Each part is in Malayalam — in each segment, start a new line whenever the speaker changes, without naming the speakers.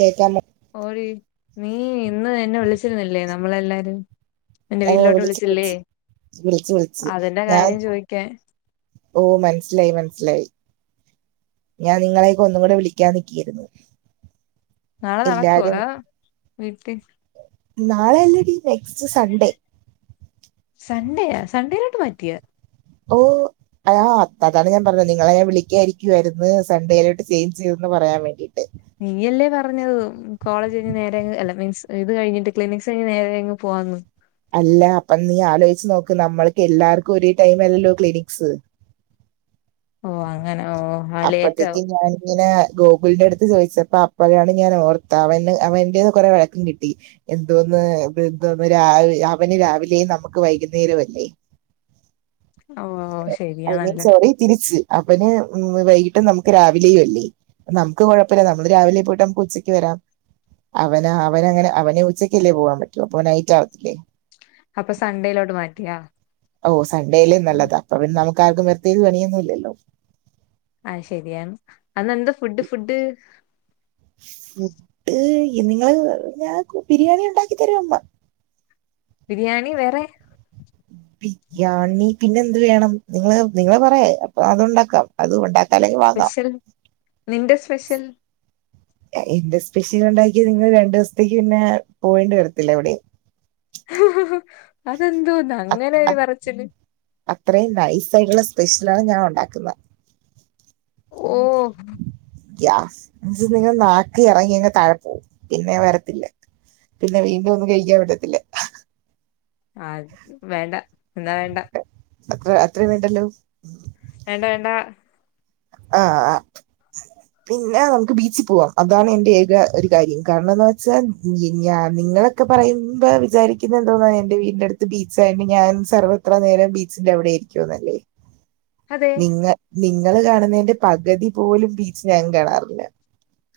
കേക്കാ
ഓടീ നീ ഇന്ന് എന്നെ വിളിച്ചിരുന്നില്ലേ നമ്മളെല്ലാരും എൻ്റെ
ഓ
വീട്ടിലോട്ട്
വിളിച്ച്
വിളിച്ചില്ലേ
വിളിച്ച് വിളിച്ച് വിളിച്ച്
അതിന്റെ കാര്യം ചോദിക്കാൻ
ഓഹ് മനസ്സിലായി മനസ്സിലായി ഞാൻ നിങ്ങളേക്കെ ഒന്നൂടെ വിളിക്കാൻ നിക്കിയാരുന്നു
നാളെ നടക്കുവോ അതാ വീട്ടില്
നാളെ അല്ലടി നെക്സ്റ്റ് സൺഡേ
സൺഡെയാ സൺഡേയിലോട്ട് മാറ്റിയാ
ഓഹ് ആഹ് അതോണ്ടാണ് ഞാൻ പറഞ്ഞത് നിങ്ങളെ ഞാൻ വിളിക്കായിരിക്കുവായിരുന്നു സൺഡേയിലോട്ട് ചെയ്ഞ്ച് ചെയ്തെന്ന് പറയാൻ വേണ്ടിട്ട്
നീയല്ലേ പറഞ്ഞത് കോളേജ് കഴിഞ്ഞ് നേരെ അങ്ങ് അല്ല മീൻസ് ഇത് കഴിഞ്ഞിട്ട് ക്ലിനിക്സ് കഴിഞ്ഞ് നേരെയങ്ങ് പോവാന്ന്?
അല്ല അപ്പൊ നീ ആലോചിച്ച് നോക്ക് നമ്മൾക്ക് എല്ലാർക്കും ഒരേ ടൈം അല്ലല്ലോ ക്ലിനിക്സ്
ഓഹ് അങ്ങനെ ഓഹ് ആഹ് ലേറ്റ് ആവും
ഇങ്ങനെ ഗോകുലിന്റെ അടുത്ത് ചോദിച്ചപ്പ അപ്പഴാണ് ഞാൻ ഓർത്ത അവന് അവൻ്റേന്ന് കൊറെ വഴക്കും കിട്ടി എന്തോന്ന് എന്തോന്നാ രാവ അവന് രാവിലേയും നമുക്ക് വൈകുന്നേരം അല്ലേ?
ഓ
ഐ മീൻ
ശരിയാണല്ലോ
സോറി തിരിച്ച് അവന് ഉം വൈകിട്ട് നമുക്ക് രാവിലേയും അല്ലേ? നമുക്ക് കുഴപ്പില്ല നമ്മള് രാവിലെ പോയിട്ട് നമുക്ക് ഉച്ചക്ക് വരാം അവന് അവന് അങ്ങനെ അവന് ഉച്ചക്കല്ലേ പോവാൻ പറ്റൂ അപ്പൊ നൈറ്റ് ആവത്തില്ലേ?
അപ്പൊ സൺഡേയിലോട്ട് മാറ്റിയാ?
ഓഹ് സൺഡേല് നല്ലതാ അപ്പൊ പിന്നെ നമുക്കാർക്കും വെർതെ പണിയൊന്നുല്ലല്ലോ?
അയ് ശെരിയാണ് അന്നെന്താ ഫുഡ് ഫുഡ്
മുട്ട് നിങ്ങള് ഞ ബിരിയാണി ഇണ്ടാക്കി തരും
ബിരിയാണി വേറെ
ബിരിയാണി പിന്നെ എന്ത് വേണം നിങ്ങള് നിങ്ങള് പറയ് അപ്പൊ അതുണ്ടാക്കാം അത് ഉണ്ടാ
സ്പെഷ്യൽ നിന്റെ സ്പെഷ്യൽ
എന്റെ സ്പെഷ്യൽ ഉണ്ടാക്ക്യ നിങ്ങൾ രണ്ട് ദിവസത്തേക്ക് പിന്നെ പോവേണ്ടി വരത്തില്ല ഇവടെ
അതെന്തോന്നാ അങ്ങനെ ഒരു പറച്ചില്
അത്രേം നൈസ് ആയിട്ടുള്ള സ്പെഷ്യലാണ് ഞാൻ ഉണ്ടാക്കുന്നത്
ഓഹ്
ഗ്യാസ് [unintelligible] ആക്കി ഇറങ്ങി അങ്ങ് താഴെ പോവും പിന്നെ വരത്തില്ല പിന്നെ വീണ്ടും ഒന്നും കഴിക്കാൻ പറ്റത്തില്ല
ആഹ് വേണ്ട എന്നാ വേണ്ട
അത്ര അത്രയും വേണ്ടല്ലോ
വേണ്ടാ വേണ്ടാ
ആഹ് ആഹ് പിന്നെ നമുക്ക് ബീച്ചിൽ പോവാം അതാണ് എന്റെ ഏക ഒരു കാര്യം കാരണം ന്ന് വെച്ചാൽ ഞ നിങ്ങളെ ക്കെ പറയും മ്പ വിചാരിക്കുന്ന എന്തോന്നാ എന്റെ വീടിന്റെ അടുത്ത് ബീച്ചായിട്ട് ഞാൻ സർവ്വത്ര നേരം ബീച്ചിന്റെ അവിടെ ക്യുന്നല്ലേ
അതെ
നിങ്ങൾ നിങ്ങള് കാണ്ന്നതിന്റെ പകുതി പോലും ബീച്ച് ഞാൻ കാണാറില്ല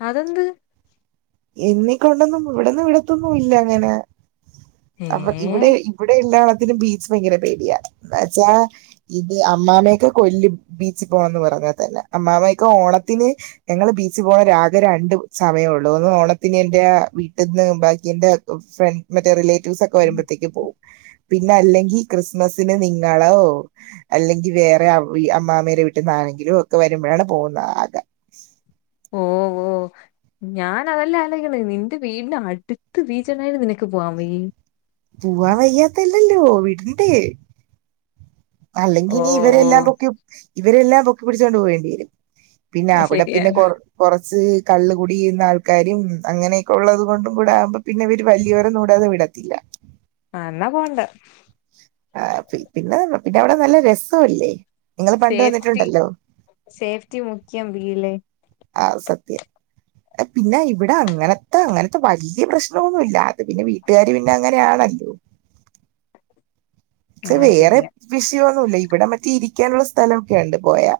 അതെന്ത്?
എന്നെക്കൊണ്ടൊന്നും ഇവിടന്ന് വിടത്തൊന്നും ഇല്ല അങ്ങനെ
ഏ
അപ്പ ഇവിടെ ഇവിടെ എല്ലാത്തിനും ബീച്ച് ഭയങ്കര പേടിയാ ന്താച്ചാ ഇത് അമ്മാമയൊക്കെ കൊല്ലും ബീച്ച് പോണംന്ന് പറഞ്ഞാ തന്നെ അമ്മാമയൊക്കെ ഓണത്തിന് ഞങ്ങള് ബീച്ച് പോണെ രാഗ രണ്ട് സമയൊ ടോന്ന് ഓണത്തിന് എന്റെ വീട്ടിൽ നിന്ന് ബാക്കി എന്റെ ഫ്ര മറ്റേ റിലേറ്റീവ്സ് ഒക്കെ വരുമ്പോഴത്തേക്ക് പോവും പിന്നെ അല്ലെങ്കി ക്രിസ്മസിന് നിങ്ങളോ അല്ലെങ്കി വേറെ അമ്മാമാരെ വീട്ട്ന്ന് ആരെങ്കിലോക്കെ വരുമ്പോഴാണ് പോകുന്നത് ആകെ
ഓ ഓ ഞാൻ അതല്ല അലോയ്ക്ക്ണ് നിന്റെ വീടിന്റെ അട്ത്ത് ബീച്ചിണ്ടായിട്ട് നിനക്ക് പോവാ വയ്യെ
പോവാൻ വയ്യാത്തല്ലല്ലോ വിടണ്ടേ അല്ലെങ്കി
ഓ
ഇനി
ഓ
ഇവരെല്ലാം പൊക്കി ഇവരെല്ലാം പൊക്കി പിടിച്ചോണ്ട് പോകേണ്ടി വരും പിന്നെ
അത്
അവിടെ പിന്നെ
ശരിയാണ്
കൊർ കോർച്ച് കള്ള് കൂടിയ്യുന്ന ആൾക്കാരും അങ്ങനെക്കെ ഉള്ളത് കൊണ്ടും കൂടെ ആകുമ്പോ പിന്നെ വല്ല്യോരെ [unintelligible] വിടത്തില്ല
ആഹ് ന്നാ പോണ്ട
ആഹ് [unintelligible] അവിടെ നല്ല രസല്ലേ
സേഫ്റ്റി സേഫ്റ്റി മുഖ്യം ബിലെ
ആഹ് സത്യം പിന്നെ ഇവടെ അങ്ങനത്തെ അങ്ങനത്തെ വല്ല്യേ പ്രശ്നൊന്നുല്ല അത് പിന്നെ വീട്ട്കാര് പിന്നെ അങ്ങനെ ആണല്ലോ
ആ
ക്ഷെ വേറെ
ശരിയാ
വിഷയൊന്നുല്ല ഇവിടെ മറ്റേ ഇരിക്കാനുള്ള സ്ഥലോക്കെയുണ്ട് പോയാ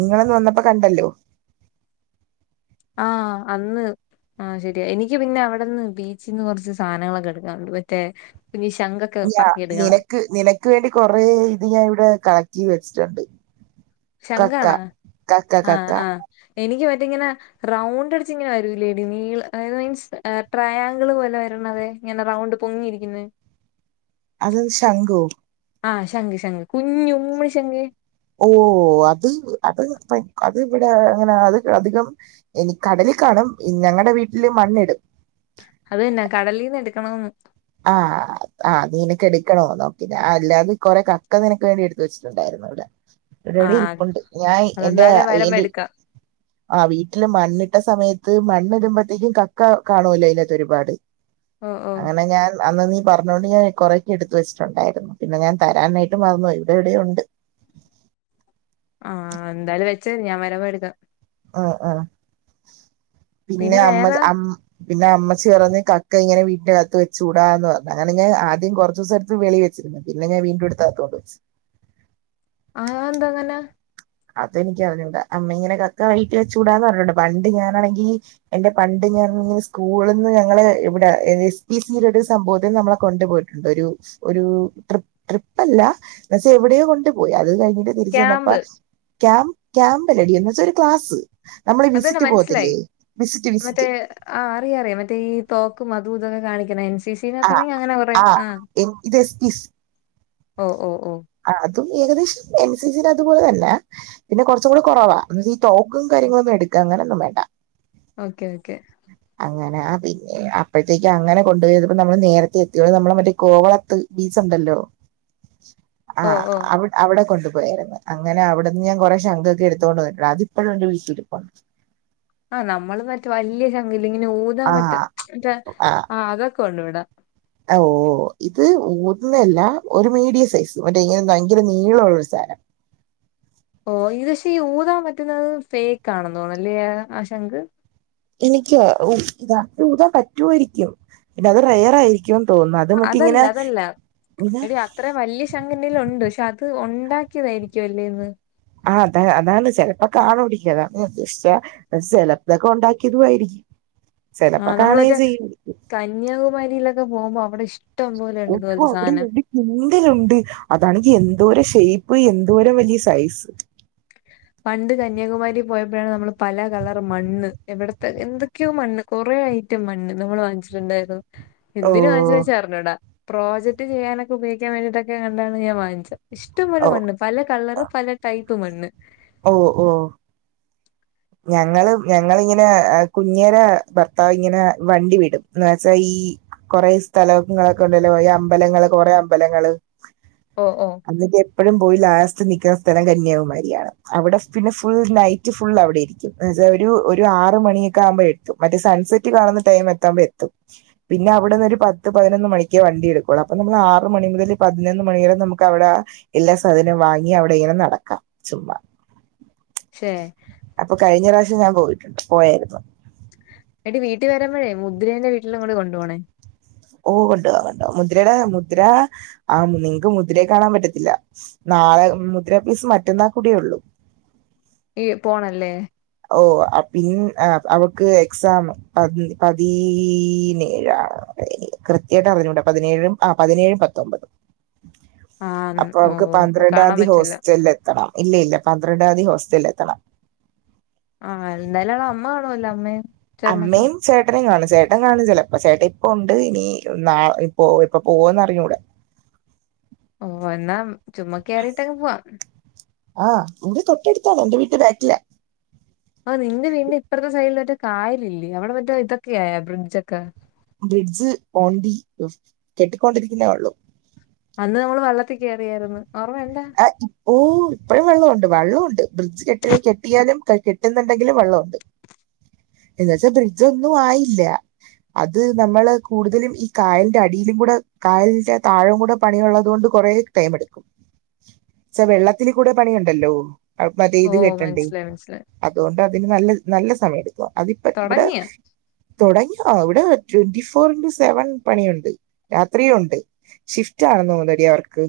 നിങ്ങളന്ന് വന്നപ്പോ കണ്ടല്ലോ
ആഹ് അന്ന് ആഹ് ശെരിയാ എനിക്ക് പിന്നെ അവിടെന്ന് ബീച്ച്ന്ന് കോർച്ച് സാനങ്ങളൊക്കെ എടുക്കാനുണ്ട് മറ്റേ പിന്നെ ശഖ്
യ്യാ നിനക്ക് നിനക്ക് വേണ്ടി കൊറെ ഇത് ഞാൻ ഇവിടെ കളക്റ്റ് ചെയ്ത് വെച്ചിട്ട്ണ്ട്
ശഖാണോ ആഹ് ആഹ് എനിക്ക് മറ്റെ ഇങ്ങനെ റൗണ്ട് അടിച്ച് ഇങ്ങനെ വരൂല്ലേ നീ മീൻസ് ട്രയാങ്കിള് പോലെ വെര്ണത് ഇങ്ങനെ റൗണ്ട് പൊങ്ങിയിരിക്ന്നെ
അത് ശംഖു
ആഹ് ശഖ് ശഖ് കുഞ്ഞു ഊമ്മ ശഖ്
ഓ അത് അത് അത് ഇവടെ അങ്ങനെ അത് അധികം എനി കടലിൽ കാണും ഞങ്ങൾടെ വീട്ടില് മണ്ണിടും.
അതന്നെ കടലീന്നെടുക്കണൊന്ന്
ആ അ അത്‌ നിനക്കെടുക്കണോ നോക്കിന അ അല്ലാതെ കൊറെ കക്ക നിനക്ക് വേണ്ടി എടുത്ത് വെച്ചിട്ടുണ്ടായിരുന്നിവിടെ. [unintelligible]
ആഹ്
രിപ്പുണ്ട് ഞാൻ എന്റെ
അതെന്തായാലും വരുമ്പോ
[unintelligible]
എടുക്കാം
ആ വീട്ടില് മണ്ണിട്ട സമയത്ത് മണ്ണിടുമ്പോഴത്തേക്കും കക്ക കാണുലയ്നാത്തൊരുപാട്
ഓഹ് ഓഹ്
അങ്ങന ഞാൻ അന്ന് നീ പറഞ്ഞോണ്ട് ഞാൻ കൊറെയൊക്കെ എടുത്ത് വെച്ചിട്ടുണ്ടായിരുന്നു പിന്നെ ഞാൻ തരാനായിട്ട് മറന്നു പോയി ഇവിടെ എവിടെയോ ഉണ്ട്.
ആ എന്തായാലും വെച്ചോ ഞാൻ വരമ്പോ എട്ക്കാം.
അ അ പിന്നെ അമ്മ ച അ പിന്നെ അമ്മച്ചി പറഞ്ഞ് കക്കയിങ്ങനെ വീട്ടിന്റകത്ത് വച്ചൂടാന്ന് പറഞ്ഞു അങ്ങനെ ഞാൻ ആദ്യം കുറച്ചൂസെടുത്ത് വെളീ വെച്ച്. പിന്നെ ഞാൻ വീണ്ടുഎടുത്തഅകത്ത് കൊണ്ട് വെച്ച്.
ആ അഎന്താ അങ്ങന?
അതെനിക്കറിഞ്ഞൂട അമ്മ ഇങ്ങനെ കക്ക വഴിവീട്ടി വച്ചൂടാന്ന് പറഞ്ഞിട്ടുണ്ട് പണ്ട് ഞാനണെങ്കീ എന്റെ പണ്ട് ഞാനിസ്കൂള്ന്ന് ഞങ്ങള് ഇവിടെ എ എസ് പി സിയിലൊരു സംഭവത്തിൽ നമ്മളെ കൊണ്ടുപോ ഒരു ഒരു ട്രിപ്പ് ട്രിപ്പല്ല എന്നച്ച എവിടെയോ കൊണ്ട് പോയി അത് കഴിഞ്ഞിട്ട് തിരിച്ചു വന്നപ്പോ
ക്യാമ്പ്
ക്യാം ക്യാമ്പല്ലടി എന്ന്ച്ചൊരു ക്ലാസ്. നമ്മളീ
അതന്നെ
വിസിറ്റ് പോകത്തില്ലേ വിസിറ്റ് വിസിറ്റ്
ആ അറിയ അറിയാം മറ്റേ ഈ തോക്കുമതു ഇതൊക്കെ കാണിക്ക്ണ
ആ
[unintelligible] അങ്ങനെ കുറെ ആ
ഇത് എസ്
ഓ ഓ ഒ
ആ അതും ഏകദേശം എൻ സി സിന്റതുപോലെ തല്ലാ പിന്നെ കൊറച്ച് കൂടി കൊറവാ [unintelligible] ഈ തോക്കും കാര്യങ്ങളൊന്നും എടുക്ക അങ്ങനെ ഒന്നും വേണ്ട.
ഓക്കെ ഓക്കെ
അങ്ങനാ ആ പിന്നെ അപ്പോഴത്തേക്കങ്ങന കൊണ്ടു [unintelligible] നമ്മള് നേരത്തെ എത്തിയോളൂ നമ്മളെ മറ്റേ കോവളത്ത് ബീച്ച്ണ്ടല്ലോ? ആ
ഓഹ് ഓഹ്
അവി അവിടെ കൊണ്ടു പോയായിരുന്നു അങ്ങനെ അവിടുന്ന് ഞാൻ കുറെ ശംഖൊക്കെ എടുത്തോണ്ട് വന്നിട്ടുണ്ട് അതിപ്പോഴും ന്റെ വീട്ടിലിരിപ്പൊണ്ട്.
ആ നമ്മള് മറ്റേ വല്യ ശംഖില്ലേ ഇങ്ങനെ ഊതാൻ
ആ
പറ്റ മറ്റേ ആ അതൊക്കെ ഉണ്ടിവിടെ
അ ഓ ഇത് ഊതുന്നല്ല ഒരു മീഡിയ സൈസ് മറ്റേ ഇങ്ങന ഭയങ്കര നീളുള്ളൊരു സാനം.
ഓ ഇത് [unintelligible] ഈ ഊതാൻ പറ്റുന്നത് ഫേക്ക് ആണെന്ന് തോന്നല്ലേ ആ ശംഖ്
എനിക്ക്യാ ഉ ഇതാ ഊതാൻ പറ്റുവായിരിക്കും പിന്ന അതൊരു റയറായിരിക്കും. ക്കും തോന്നുന്നു അത് മറ്റെ ഇങ്ങന [unintelligible]
അത്ര വലിയ ശംഖെന്റേലുണ്ട് പഷേ അത് ഉണ്ടാക്കിയതായിരിക്കും അല്ലേന്ന്
ആ അത അതാണ് ചെലപ്പോ [unintelligible] [unintelligible] സെലപ്പതൊക്കെ ഉണ്ടാക്കിയതും ആയിരിക്കും
ആ
ചെലപ്പോ
നമ്മൾ
കാണുകയും
മറ്റേ
ചെയ്യും
കന്യാകുമാരിയിലൊക്കെ പോകുമ്പോ അവിടെ ഇഷ്ടം പോലെണ്ട് ഇതുപോലത്തെ സാനം.
എന്തിലുണ്ട് അതാണെങ്കി എന്തോരം ഷേപ്പ് എന്തോരം വല്യ സൈസ്.
പണ്ട് കന്യാകുമാരി പോയപ്പോഴാണ് നമ്മള് പല കളറ് മണ്ണ് എവിടത്തെ എന്ത് എന്തൊക്കെയോ മണ്ണ് കുറെ ഐറ്റം മണ്ണ് നമ്മൾ വാങ്ങിച്ചിട്ടുണ്ടായിരുന്നു.
ഓ
എന്തിന് വാങ്ങിച്ച വെച്ചാ അറിഞ്ഞൂടാ പ്രോജക്ട് ചെയ്യാനൊക്കെ ഉപയോഗിക്കാൻ വേണ്ടിയിട്ടൊക്കെ കണ്ടാണ് ഞാൻ വാങ്ങിച്ചെ. ഇഷ്ടംപോലെ
ഓ
മണ്ണ് പല കളറ് പല ടൈപ്പ് മണ്ണ്.
ഓ ഓ ഞങ്ങള് ഞങ്ങളിങ്ങനെ അ കുഞ്ഞേര ഭർത്താവിങ്ങന വണ്ടി വിടും എന്ന് വെച്ചാ ഈ കൊറെ സ്ഥലോങ്ങളൊക്കെ ഉണ്ടല്ലോ അമ്പലങ്ങള് കൊറെ അമ്പലങ്ങള്
ഓ ഓ
എന്നിട്ട് എപ്പോഴും പോയി ലാസ്റ്റ് നിക്ക്ണ സ്ഥലം കന്യാകുമാരിയാണ്. അവിടെ പിന്നെ ഫുൾ നൈറ്റ് ഫുള്ളവിടെയായി [unintelligible] ഒരു ആറ് മണിയൊക്കെ ആവുമ്പോഴെത്തും മറ്റേ സൺസെറ്റ് കാണുന്ന ടൈം എത്തമ്പോ എത്തും. പിന്നെ അവിടുന്നൊരു പത്ത് പതിനൊന്ന് മണിക്ക് വണ്ടി എടുക്കുള്ളു. അപ്പ നമ്മൾ ആറ് മണി മുതല് പതിനൊന്ന് മണി വരെ നമുക്കവിടേ എല്ലാ സാധനോ വാങ്ങിയവിടെ ഇങ്ങനെ നടക്കാം ചുമ്മാ
ശേ
അപ്പൊ കഴിഞ്ഞ പ്രാവശ്യം ഞാൻ പോയിട്ടുണ്ട് പോയായിരുന്നു.
എടി വീട്ടി വരുമ്പോഴേ മുദ്രേന്റെ വീട്ടിലും കൂടി കൊണ്ടു പോണേ?
ഓ കൊണ്ടോ വാ കൊണ്ടോവാ മുദ്രയുടെ മുദ്ര ആ ങ്ങക്ക് മുദ്രയെ കാണാൻ പറ്റത്തില്ല. നാളെ മുദ്ര മീൻസ് മറ്റന്നാൽ കൂടിയുള്ളൂ
ഈ പോണല്ലേ
ഓ ആ പി അവക്ക് എക്സാമാ പതിനേഴാണ്. കൃത്യായിട്ട് അറിഞ്ഞൂട പതിനേഴും ആ പതിനേഴും പത്തൊമ്പതും.
[inaudible]
അപ്പൊ
ഓ
അവക്ക്
ഇപ്പൊ കാണാൻ
പന്ത്രണ്ടാതീതി
പറ്റില്ല
ഹോസ്റ്റലിൽ എത്തണം ഇല്ല ഇല്ല പന്ത്രണ്ടാം തീയതി ഹോസ്റ്റലിൽ എത്തണം.
ആഹ ന്നായാലും ആ അമ്മ കാണുവല്ലോ അമ്മയെ?
അമ്മെയും ചേട്ടനും കാണും. ചേട്ടൻ കാണും ചെലപ്പ ചേട്ടൻ ഇപ്പ ഉണ്ട് ഇനി നാ പ്പോ ഇപ്പൊ പോവോന്ന് അറിഞ്ഞൂട.
ഓ ന്നാ ചുമ്മാ കയറിയിട്ടങ് പോവാം.
ആഹ് ഇൻ്റെ തൊട്ടടുത്താണ് എന്റെ വീട്ട് ബാക്കിലാ.
ആ നിന്റെ വീടിന് ഇപ്പറത്തെ സൈഡിൽ മറ്റേ കായലില്ലേ അവിടെ മറ്റേ ഇതൊക്കെ ആയൊ ബ്രിഡ്ജൊക്കെ?
ബ്രിഡ്ജ് ഓണ് ദി [unintelligible] കെട്ടിക്കൊണ്ടിരിക്കുന്നേ ഉള്ളൂ.
അന്ന് നമ്മൾ വെള്ളത്തി കയറിയായിരുന്നു ഓർമ്മയുണ്ടൊ?
ഓ ഇപ്പഴും വെള്ളം ഉണ്ട് വെള്ളം ഉണ്ട് ബ്രിഡ്ജ് കെട്ടിയെ കെട്ടിയാലും കെട്ടുന്നുണ്ടെങ്കിലും വെള്ളമുണ്ട്
[inaudible]
ന്ന് വെച്ച ബ്രിഡ്ജ് ഒന്നും ആയില്ല. അത് നമ്മള് കൂടുതലും ഈ കായലിന്റെ അടിയികൂടെ കായലിന്റെ താഴെ കൂടെ പണിയുള്ളത് കൊണ്ട് കുറെ ടൈം എടുക്കും. ചെ വെള്ളത്തില് കൂടെ പണിയണ്ടല്ലോ അപ്പൊ അത
ഓ
ഇത് കെട്ടണ്ടേ.
മനസ്സിലായി മനസ്സിലായി
അതുകൊണ്ട് അതിന് നല്ല നല്ല സമയം എടുക്കും അതിപ്പ ഇവിടെ
തുടങ്ങി
തുടങ്ങി അവിടെ ട്വന്റി ഫോർ ടു സെവൻ പണിയുണ്ട് രാത്രിയു ണ്ട്. ഷിഫ്റ്റ് ആണെന്ന് തോന്നുന്നേടി അവർക്ക്.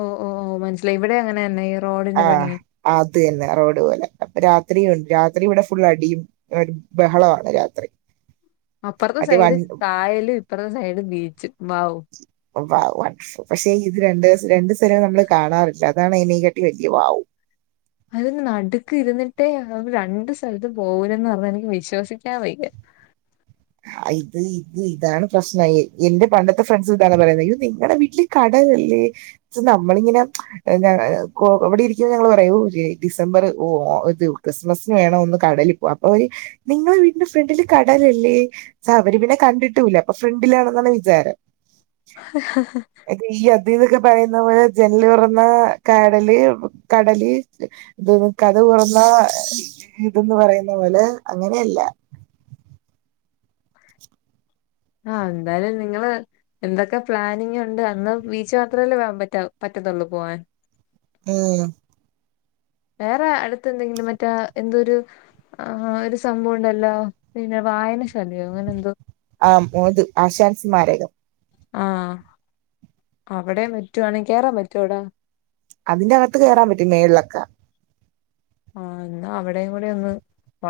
ഓ ഓ മനസ്സിലായി വിടെ അങ്ങനെ തന്നെ ഈ റോഡിന്റെ
ആഹ
പണിയെ
അത് തന്നെ റോഡ് പോലെ. അപ്പ രാത്രി ഉണ്ട് രാത്രി ഇവിടെ ഫുൾ അടിയും. ബഹളമാ രത്രി
അപ്പുറുത്തെ സൈഡ് പായല് ഇപ്പറത്തെ സൈഡ് ബീച്ച് വൗ
വൗ [unintelligible] പക്ഷെ ഇത് രണ്ട് രണ്ടു സ്ഥലൂ നമ്മള് കാണാറില്ല അതാണ് [unintelligible] [unintelligible] വൗ
അതിന് നടുക്ക് ഇരുന്നിട്ടേ രണ്ട് സ്ഥലത്ത് പോവുലെന്ന് പറഞ്ഞാൽ എനിക്ക് വിശ്വസിക്കാൻ വയ്യ.
ആ് ഇത് ഇത് ഇതാണ് പ്രശ്നം എന്റെ പണ്ടത്തെ ഫ്രണ്ട്സ് ഇതാണ് പറയുന്നത് യ്യോ നിങ്ങടെ വീട്ടിൽ കടലില്ലേ ച്ച് നമ്മളിങ്ങനെ [inaudible] ഞ വിടെ ഇരിക്കുമ്പോൾ ഞങ്ങള് പറയൂ ഓക്കെ ഡിസംബർ ഓ ക്രിസ്മസിന് വേണം ഒന്ന് കടലി അപ്പൊ അവര് നിങ്ങളെ വീട്ടില് ഫ്രണ്ടില് കടലല്ലേ സ അവര് പിന്നെ കണ്ടിട്ടൂല്ല്യ അപ്പൊ ഫ്രണ്ടിലാണെന്നാണ് വിചാരം.
[inaudible]
ഈ അദ്വൈയ്ദ ക്കെ പറയുന്ന പോലെ ജനല് തുറന്നാ കാടല് കടല് ഇത് കതക് തുറന്നാ വീട് പറയുന്ന പോലെ അങ്ങനെയല്ല.
ആ ന്തായാലും നിങ്ങള് എന്തൊക്കെ പ്ലാനിങ് ഉണ്ട് അന്ന് ബീച്ച് മാത്രമല്ലേ വപറ്റാ പറ്റത്തുള്ളൂ പോവാൻ
ഉം
വേറെ അടുത്ത് എന്തെങ്കിലും മറ്റാ എന്തൊരു ആ ഒരു സംഭവം ഉണ്ടല്ലോ പിന്നെ വായനശാലയോ അങ്ങനെ എന്തോ
ആം ന്ത് ആശാൻ സ്മാരകം
ആഹ അവിടെ റ്റുവാണെങ്കിൽ കേറാ പറ്റുവൊ അവിടെ
അതിന്റെ അകത്ത് കയറൻ പറ്റും മേളിലൊക്ക.
ആ എന്നാ അവിടെയും കൂടെ ഒന്ന് പ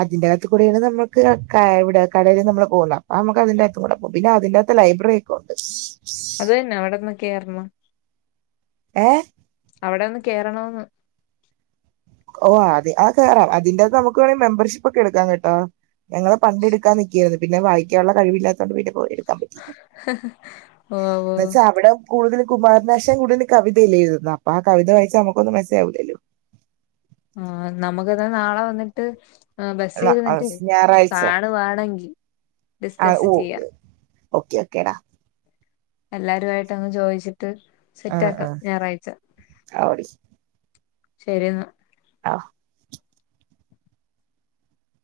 അതിന്റെ അകത്ത് കൂടെയാണ് നമ്മവിടെ കടലിൽ നമ്മള് പോകുന്നെ ആ നമുക്ക് അതിന്റെ അകത്ത് കൂടെ പോവാ പിന്നെ അതിന്റെ ടെ ലൈബ്രറി ഒക്കൊണ്ട്
അത് തന്നെ അവ്ട്ന്ന് കേറ്ന്ന്
ഏ
അവിടൊന്ന് കേറണോന്ന്
ഓ അ ആ കേറാം അതിന്റെകത്ത് നമുക്ക് വേണെങ്കി മെമ്പർഷിപ്പൊക്കെ എടുക്കാം കെട്ടോ ഞങ്ങള് പങ്കെടുക്കാൻ നിക്കേര്ന്നു പിന്നെത് വായിക്കാനുള്ള കഴിവില്ലാതോണ്ട് പിന്നെ പോയി
ഓ ഓ
ന്തച്ചാ അവടെ കൂടുതലും കുമാരനാശ കൂട്തലും കവിതയല്ലേ എഴുതുന്നേ അപ്പാ കവിത വായിച്ചാ നമുക്കൊന്നും മസ്സിലാവൂലല്ലോ
ആ നമുക്ക്ന്നാ നാളെ വന്ന്ട്ട് ആ ബസ്സിരുന്ന്ട്ട്
ഞായറാഴ്ച
കാണുവാണെങ്കി
ആ
ഡിസ്കസ്
ഓ
ചെയ്യാ
ഓക്കെ ഓക്കേടാ
എല്ലാരുആയിട്ട് അങ് ചോയ്ച്ചിട്ട്
ആ ആ
സെറ്റാക്കാം ഞായറാഴ്ച
ആ ഓടി
ശെരിന്നാ
ആഹ്